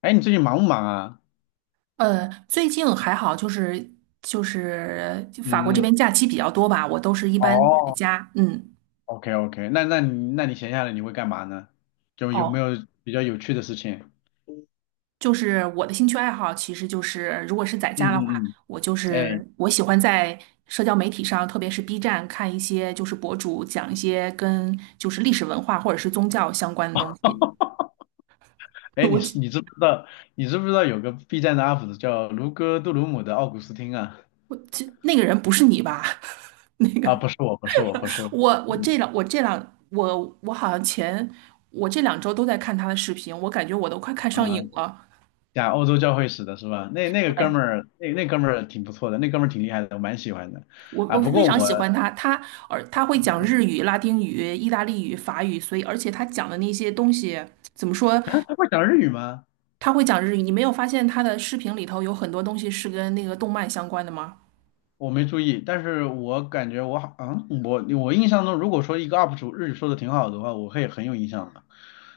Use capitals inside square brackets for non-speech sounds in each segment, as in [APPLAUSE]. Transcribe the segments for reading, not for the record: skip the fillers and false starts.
哎，你最近忙不忙啊？最近还好，就是法国这嗯。边假期比较多吧，我都是一般在哦家。嗯，，OK OK，那你闲下来你会干嘛呢？就有没哦，有比较有趣的事情？就是我的兴趣爱好，其实就是如果是在嗯家的话，嗯我就嗯。哎是我喜欢在社交媒体上，特别是 B 站看一些就是博主讲一些跟就是历史文化或者是宗教相关的东西。哎，[LAUGHS] 我你这是你知不知道你知不知道有个 B 站的 UP 主叫卢哥杜鲁姆的奥古斯汀啊？这那个人不是你吧？啊，不是我，不是我，不是我。[LAUGHS] 我我这嗯。两我这两我我好像前我这两周都在看他的视频，我感觉我都快看上啊，瘾了。讲欧洲教会史的是吧？那那个哥们对。儿，那哥们儿挺不错的，那哥们儿挺厉害的，我蛮喜欢的我啊。我不非过常我，喜欢他，而他会嗯讲嗯。日语、拉丁语、意大利语、法语，所以而且他讲的那些东西怎么说？[LAUGHS] 啊，他会讲日语吗？他会讲日语，你没有发现他的视频里头有很多东西是跟那个动漫相关的吗？我没注意，但是我感觉我好，我印象中，如果说一个 UP 主日语说的挺好的话，我会很有印象的。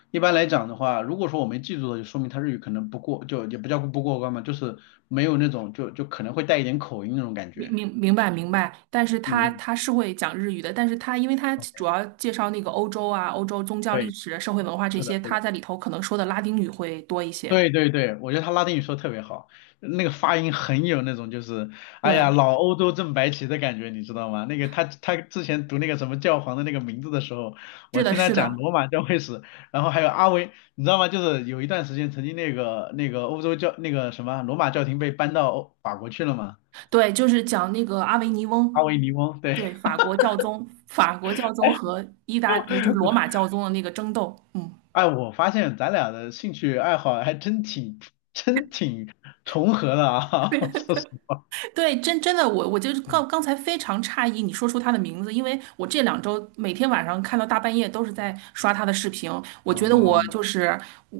一般来讲的话，如果说我没记住的，就说明他日语可能不过，就也不叫不过关嘛，就是没有那种就可能会带一点口音那种感明觉。明明白明白，但是嗯他嗯。他是会讲日语的，但是因为他主要介绍那个欧洲啊、欧洲宗教历对，史、社会文化这是的，些，是他的。在里头可能说的拉丁语会多一些。对对对，我觉得他拉丁语说的特别好，那个发音很有那种就是，哎呀，对，老欧洲正白旗的感觉，你知道吗？那个他之前读那个什么教皇的那个名字的时候，是我的，听他是讲的。罗马教会史，然后还有阿维，你知道吗？就是有一段时间曾经那个欧洲教那个什么罗马教廷被搬到欧法国去了嘛。对，就是讲那个阿维尼阿翁，维尼翁，对。对，法国教宗，法国教宗和意大利就罗马教宗的那个争斗，嗯。哎，我发现咱俩的兴趣爱好还真挺真挺重合的啊。[LAUGHS] 我说实话，[LAUGHS] 对，真的，我就是刚嗯。刚才非常诧异你说出他的名字，因为我这两周每天晚上看到大半夜都是在刷他的视频。我觉得我哦，就是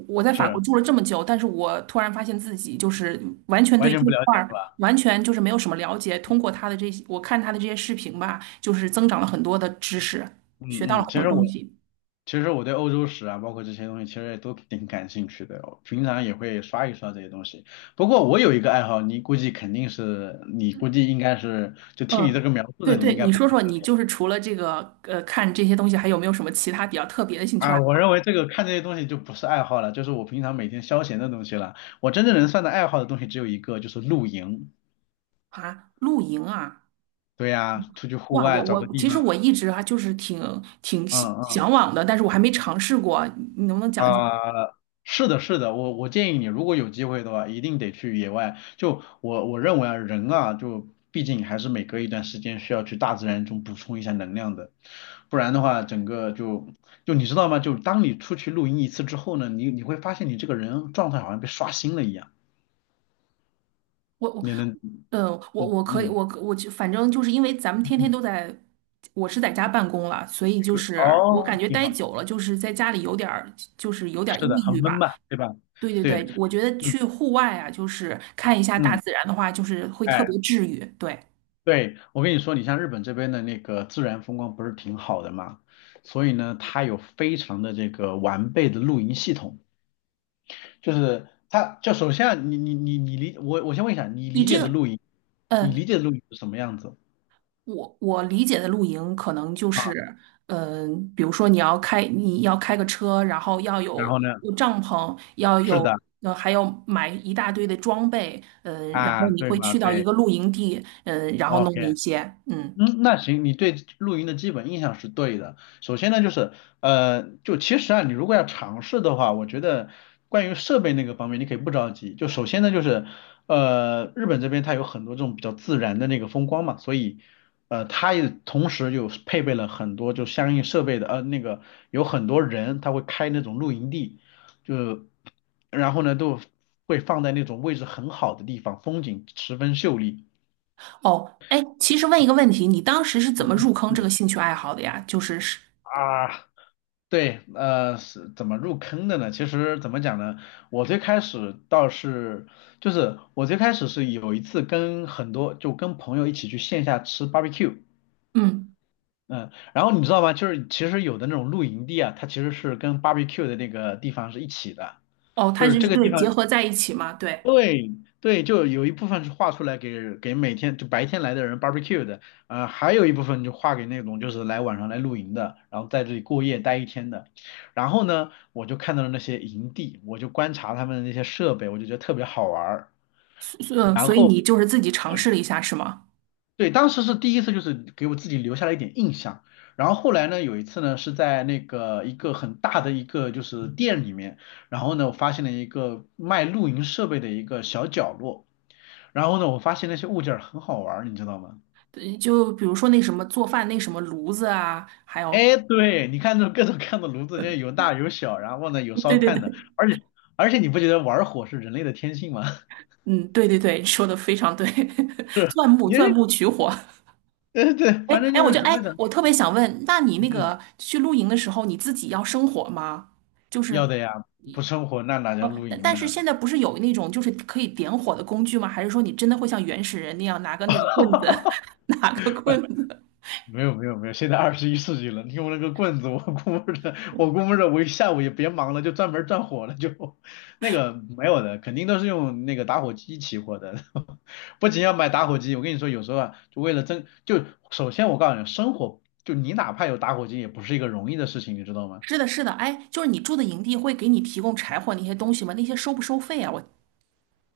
我在法国是住了这么久，但是我突然发现自己就是完全完对全这一不了块解。是儿吧？完全就是没有什么了解。通过他的这些，我看他的这些视频吧，就是增长了很多的知识，学到嗯了嗯。很多东西。其实我对欧洲史啊，包括这些东西，其实也都挺感兴趣的哦，平常也会刷一刷这些东西。不过我有一个爱好，你估计肯定是，你估计应该是，就听你这嗯，个描述对呢，你对，应该你不会说说，是你脸就是除了这个看这些东西，还有没有什么其他比较特别的兴趣爱啊。我认为这个看这些东西就不是爱好了，就是我平常每天消闲的东西了。我真正能算的爱好的东西只有一个，就是露营。好啊？露营啊，对呀，出去户哇，外我找个我地其实方，我一直啊就是挺向嗯嗯。向往的，但是我还没尝试过，你能不能讲讲？啊，是的，是的，我建议你，如果有机会的话，一定得去野外。就我认为啊，人啊，就毕竟还是每隔一段时间需要去大自然中补充一下能量的，不然的话，整个就你知道吗？就当你出去露营一次之后呢，你会发现你这个人状态好像被刷新了一样，我我你能，呃我嗯我可以嗯我可我就反正就是因为咱们天天嗯。都在，我是在家办公了，所以就是是我哦，感觉挺待好。久了，就是在家里有点儿是的，抑很郁闷吧。嘛，对吧？对对对。对，我觉得嗯去户外啊，就是看一下大嗯。自然的话，就是会特哎。别治愈。对，对，我跟你说，你像日本这边的那个自然风光不是挺好的嘛，所以呢，它有非常的这个完备的露营系统，就是它就首先啊你理,我先问一下，你你理这解的个，露营，你呃，理解的露营是什么样子我我理解的露营可能就啊？是，嗯、比如说你要开个车，然后要然有后呢，帐篷，要是有的。还要买一大堆的装备，嗯、然后啊，你对会嘛，去到一对个露营地，嗯、然后弄，OK。那些，嗯，嗯，那行，你对露营的基本印象是对的。首先呢，就是，就其实啊，你如果要尝试的话，我觉得关于设备那个方面，你可以不着急。就首先呢，就是，日本这边它有很多这种比较自然的那个风光嘛，所以，它也同时有配备了很多就相应设备的，那个有很多人他会开那种露营地，就，然后呢，都会放在那种位置很好的地方，风景十分秀丽。哦，哎，其实问一个问题，你当时是怎么嗯入坑这个嗯。兴趣爱好的呀？啊，对，是怎么入坑的呢？其实怎么讲呢？我最开始倒是，就是我最开始是有一次跟很多，就跟朋友一起去线下吃 barbecue。嗯。嗯，然后你知道吗？就是其实有的那种露营地啊，它其实是跟 barbecue 的那个地方是一起的，哦，它就是就是这个地对结方。合在一起嘛，对，对。对，就有一部分是画出来给给每天就白天来的人 barbecue 的，还有一部分就画给那种就是来晚上来露营的，然后在这里过夜待一天的。然后呢，我就看到了那些营地，我就观察他们的那些设备，我就觉得特别好玩儿。所呃然所以后你就是自己尝试了一下是吗？对，当时是第一次，就是给我自己留下了一点印象。然后后来呢，有一次呢是在那个一个很大的一个就是店里面，然后呢我发现了一个卖露营设备的一个小角落。然后呢，我发现那些物件儿很好玩儿，你知道吗？对就比如说那什么做饭那什么炉子啊，还有，哎，对，你看这各种各样的炉子，这有大有小，然后呢有嗯烧对对炭的，对，而且你不觉得玩火是人类的天性吗？[LAUGHS] 嗯，对对对，说的非常对，[LAUGHS] 是，钻木你钻是，木取火。对对，哎反正哎，就是怎么哎，讲，我特别想问，那你那嗯。嗯，个去露营的时候，你自己要生火吗？就要是的呀，不生火那哪叫哦，露但营但呢？是现在不是有那种就是可以点火的工具吗？还是说你真的会像原始人那样拿个那个棍子，[LAUGHS] 拿个棍子？没有没有没有，现在二十一世纪了，你用那个棍子，我估摸着我一下午也别忙了，就专门转火了，就那个没有的，肯定都是用那个打火机起火的。[LAUGHS] 不仅要买打火机，我跟你说，有时候啊，就为了争，就首先我告诉你，生火就你哪怕有打火机，也不是一个容易的事情，你知道吗？是的，是的，哎，就是你住的营地会给你提供柴火那些东西吗？那些收不收费啊？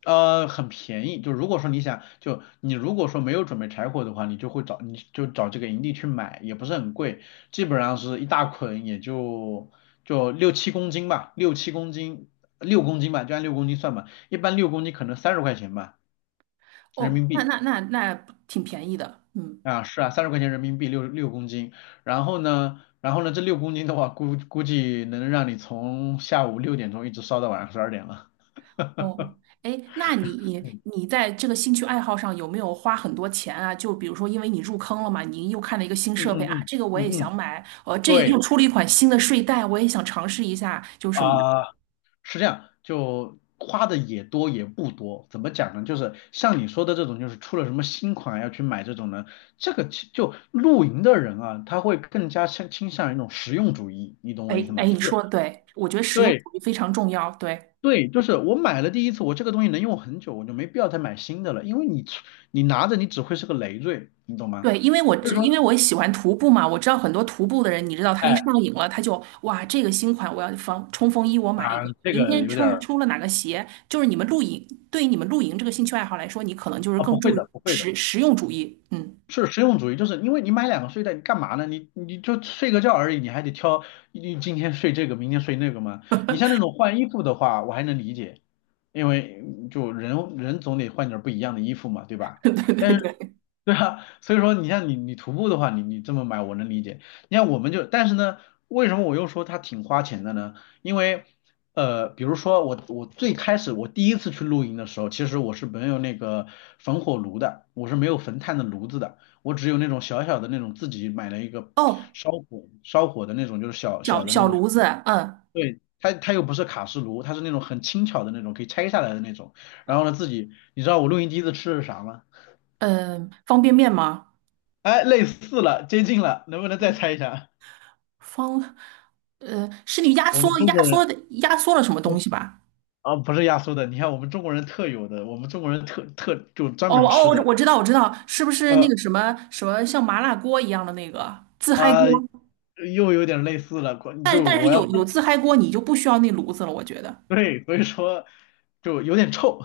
很便宜。就如果说你想，就你如果说没有准备柴火的话，你就会找，你就找这个营地去买，也不是很贵，基本上是一大捆，也就就六七公斤吧，六七公斤，六公斤吧，就按六公斤算吧。一般六公斤可能三十块钱吧，人哦，民那币。那那那挺便宜的，嗯，啊，是啊，三十块钱人民币六公斤。然后呢，然后呢，这六公斤的话，估计能让你从下午六点钟一直烧到晚上十二点了。哦，哎，那你嗯你在这个兴趣爱好上有没有花很多钱啊？就比如说，因为你入坑了嘛，你又看了一个新嗯设备嗯啊，嗯这个我也嗯嗯。想买，这又对。出了一款新的睡袋，我也想尝试一下，就是什么的，啊、是这样，就花的也多也不多，怎么讲呢？就是像你说的这种，就是出了什么新款要去买这种呢，这个其就露营的人啊，他会更加倾向于一种实用主义，你懂我意思哎哎，吗？你就是说的对，我觉得实用对主义非常重要，对。对，就是我买了第一次，我这个东西能用很久，我就没必要再买新的了，因为你拿着你只会是个累赘，你懂吗？对，所以因说，为我喜欢徒步嘛，我知道很多徒步的人，你知道他一哎上瘾了，他就哇，这个新款我要防冲锋衣，我买一啊、个。这明个天有点冲儿出了哪个鞋，就是你们露营，对于你们露营这个兴趣爱好来说，你可能就是啊，更不会注重的，不会的。实用主义。嗯，是实用主义，就是因为你买两个睡袋，你干嘛呢？你就睡个觉而已，你还得挑，你今天睡这个，明天睡那个吗？你像那种换衣服的话，我还能理解，因为嗯就人人总得换点儿不一样的衣服嘛，对 [LAUGHS] 吧？对对但是，对。[LAUGHS] 对啊，所以说你像你徒步的话，你这么买我能理解。你看我们就，但是呢，为什么我又说它挺花钱的呢？因为比如说我最开始我第一次去露营的时候，其实我是没有那个焚火炉的，我是没有焚炭的炉子的。我只有那种小小的那种自己买了一个哦，烧火的那种，就是小小小的那小种。炉子，嗯对，它又不是卡式炉，它是那种很轻巧的那种，可以拆下来的那种。然后呢，自己你知道我录音机子吃的是啥吗？嗯，方便面吗？哎，类似了，接近了，能不能再猜一下？方，是你我们中国人，压缩了什么东我西吧？啊、不是压缩的，你看我们中国人特有的，我们中国人特就专哦门哦，吃的，我知道我知道，是不是那呃个什么什么像麻辣锅一样的那个自嗨啊、锅？又有点类似了，但就但是我要 有自嗨锅，你就不需要那炉子了，我觉得 [LAUGHS] 对，所以说就有点臭。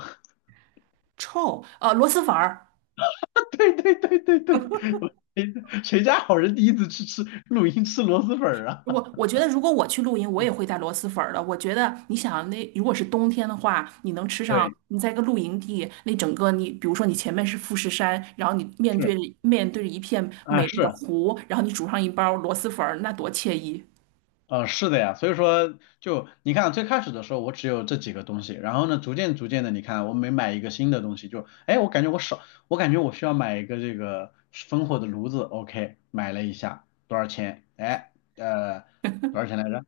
臭。螺蛳粉儿，[LAUGHS] 对对对对对。我，谁，谁家好人第一次去吃露营吃螺蛳粉儿啊？我觉得如果我去露营，我也会带螺蛳粉儿的。我觉得你想那如果是冬天的话，你能吃 [LAUGHS] 上，对，你在一个露营地，那整个你比如说你前面是富士山，然后你面是对着面对着一片啊，美丽的是，湖，然后你煮上一包螺蛳粉儿，那多惬意！呃，是的呀，所以说就你看最开始的时候我只有这几个东西，然后呢逐渐的你看我每买一个新的东西就哎我感觉我少我感觉我需要买一个这个烽火的炉子，OK 买了一下多少钱？哎，呃多少钱来着？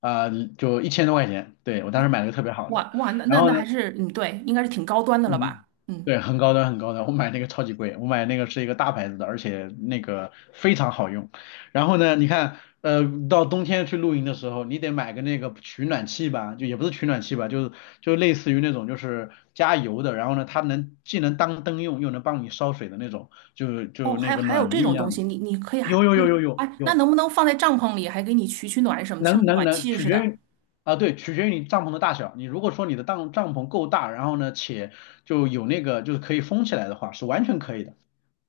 啊、就一千多块钱，对我当时你买了个特别好哇的，哇，那然那后那还呢。是嗯，对，应该是挺高端的了嗯，吧？嗯。对，很高端，很高端。我买那个超级贵，我买那个是一个大牌子的，而且那个非常好用。然后呢，你看，到冬天去露营的时候，你得买个那个取暖器吧，就也不是取暖器吧，就是就类似于那种就是加油的，然后呢，它能既能当灯用，又能帮你烧水的那种，就哦，就还那有个还有暖这炉一种东样的。西，你可以有有有有有哎，那有，能不能放在帐篷里，还给你取取暖什么，像能个能暖能，气取似决的，于啊，对，取决于你帐篷的大小。你如果说你的帐篷够大，然后呢，且就有那个就是可以封起来的话，是完全可以的，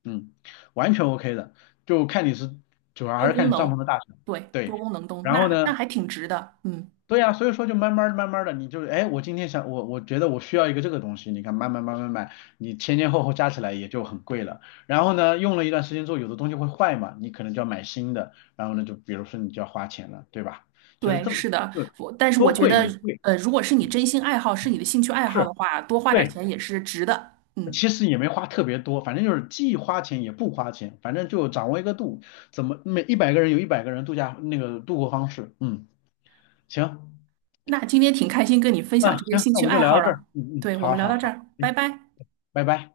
嗯，完全 OK 的，就看你是主要还多是看功你帐篷能，的大小。对，多对。功能灯，然后那呢，还挺值的，嗯，对呀，所以说就慢慢儿慢慢的，你就哎，我今天想我觉得我需要一个这个东西，你看慢慢买，你前前后后加起来也就很贵了。然后呢，用了一段时间之后，有的东西会坏嘛，你可能就要买新的，然后呢，就比如说你就要花钱了，对吧？就是对，这么是的，就但是我多觉贵得，也贵。如果是你嗯真心爱好，是你嗯，的兴趣爱好是的话，多花点对，钱也是值的，嗯，其实也没花特别多，反正就是既花钱也不花钱，反正就掌握一个度，怎么每一百个人有一百个人度假那个度过方式，嗯，行。那今天挺开心跟你分享嗯，这些行，兴那我趣们就爱聊好到这儿。了，嗯嗯，对，我们好聊好到这好，儿，拜嗯，拜。拜拜。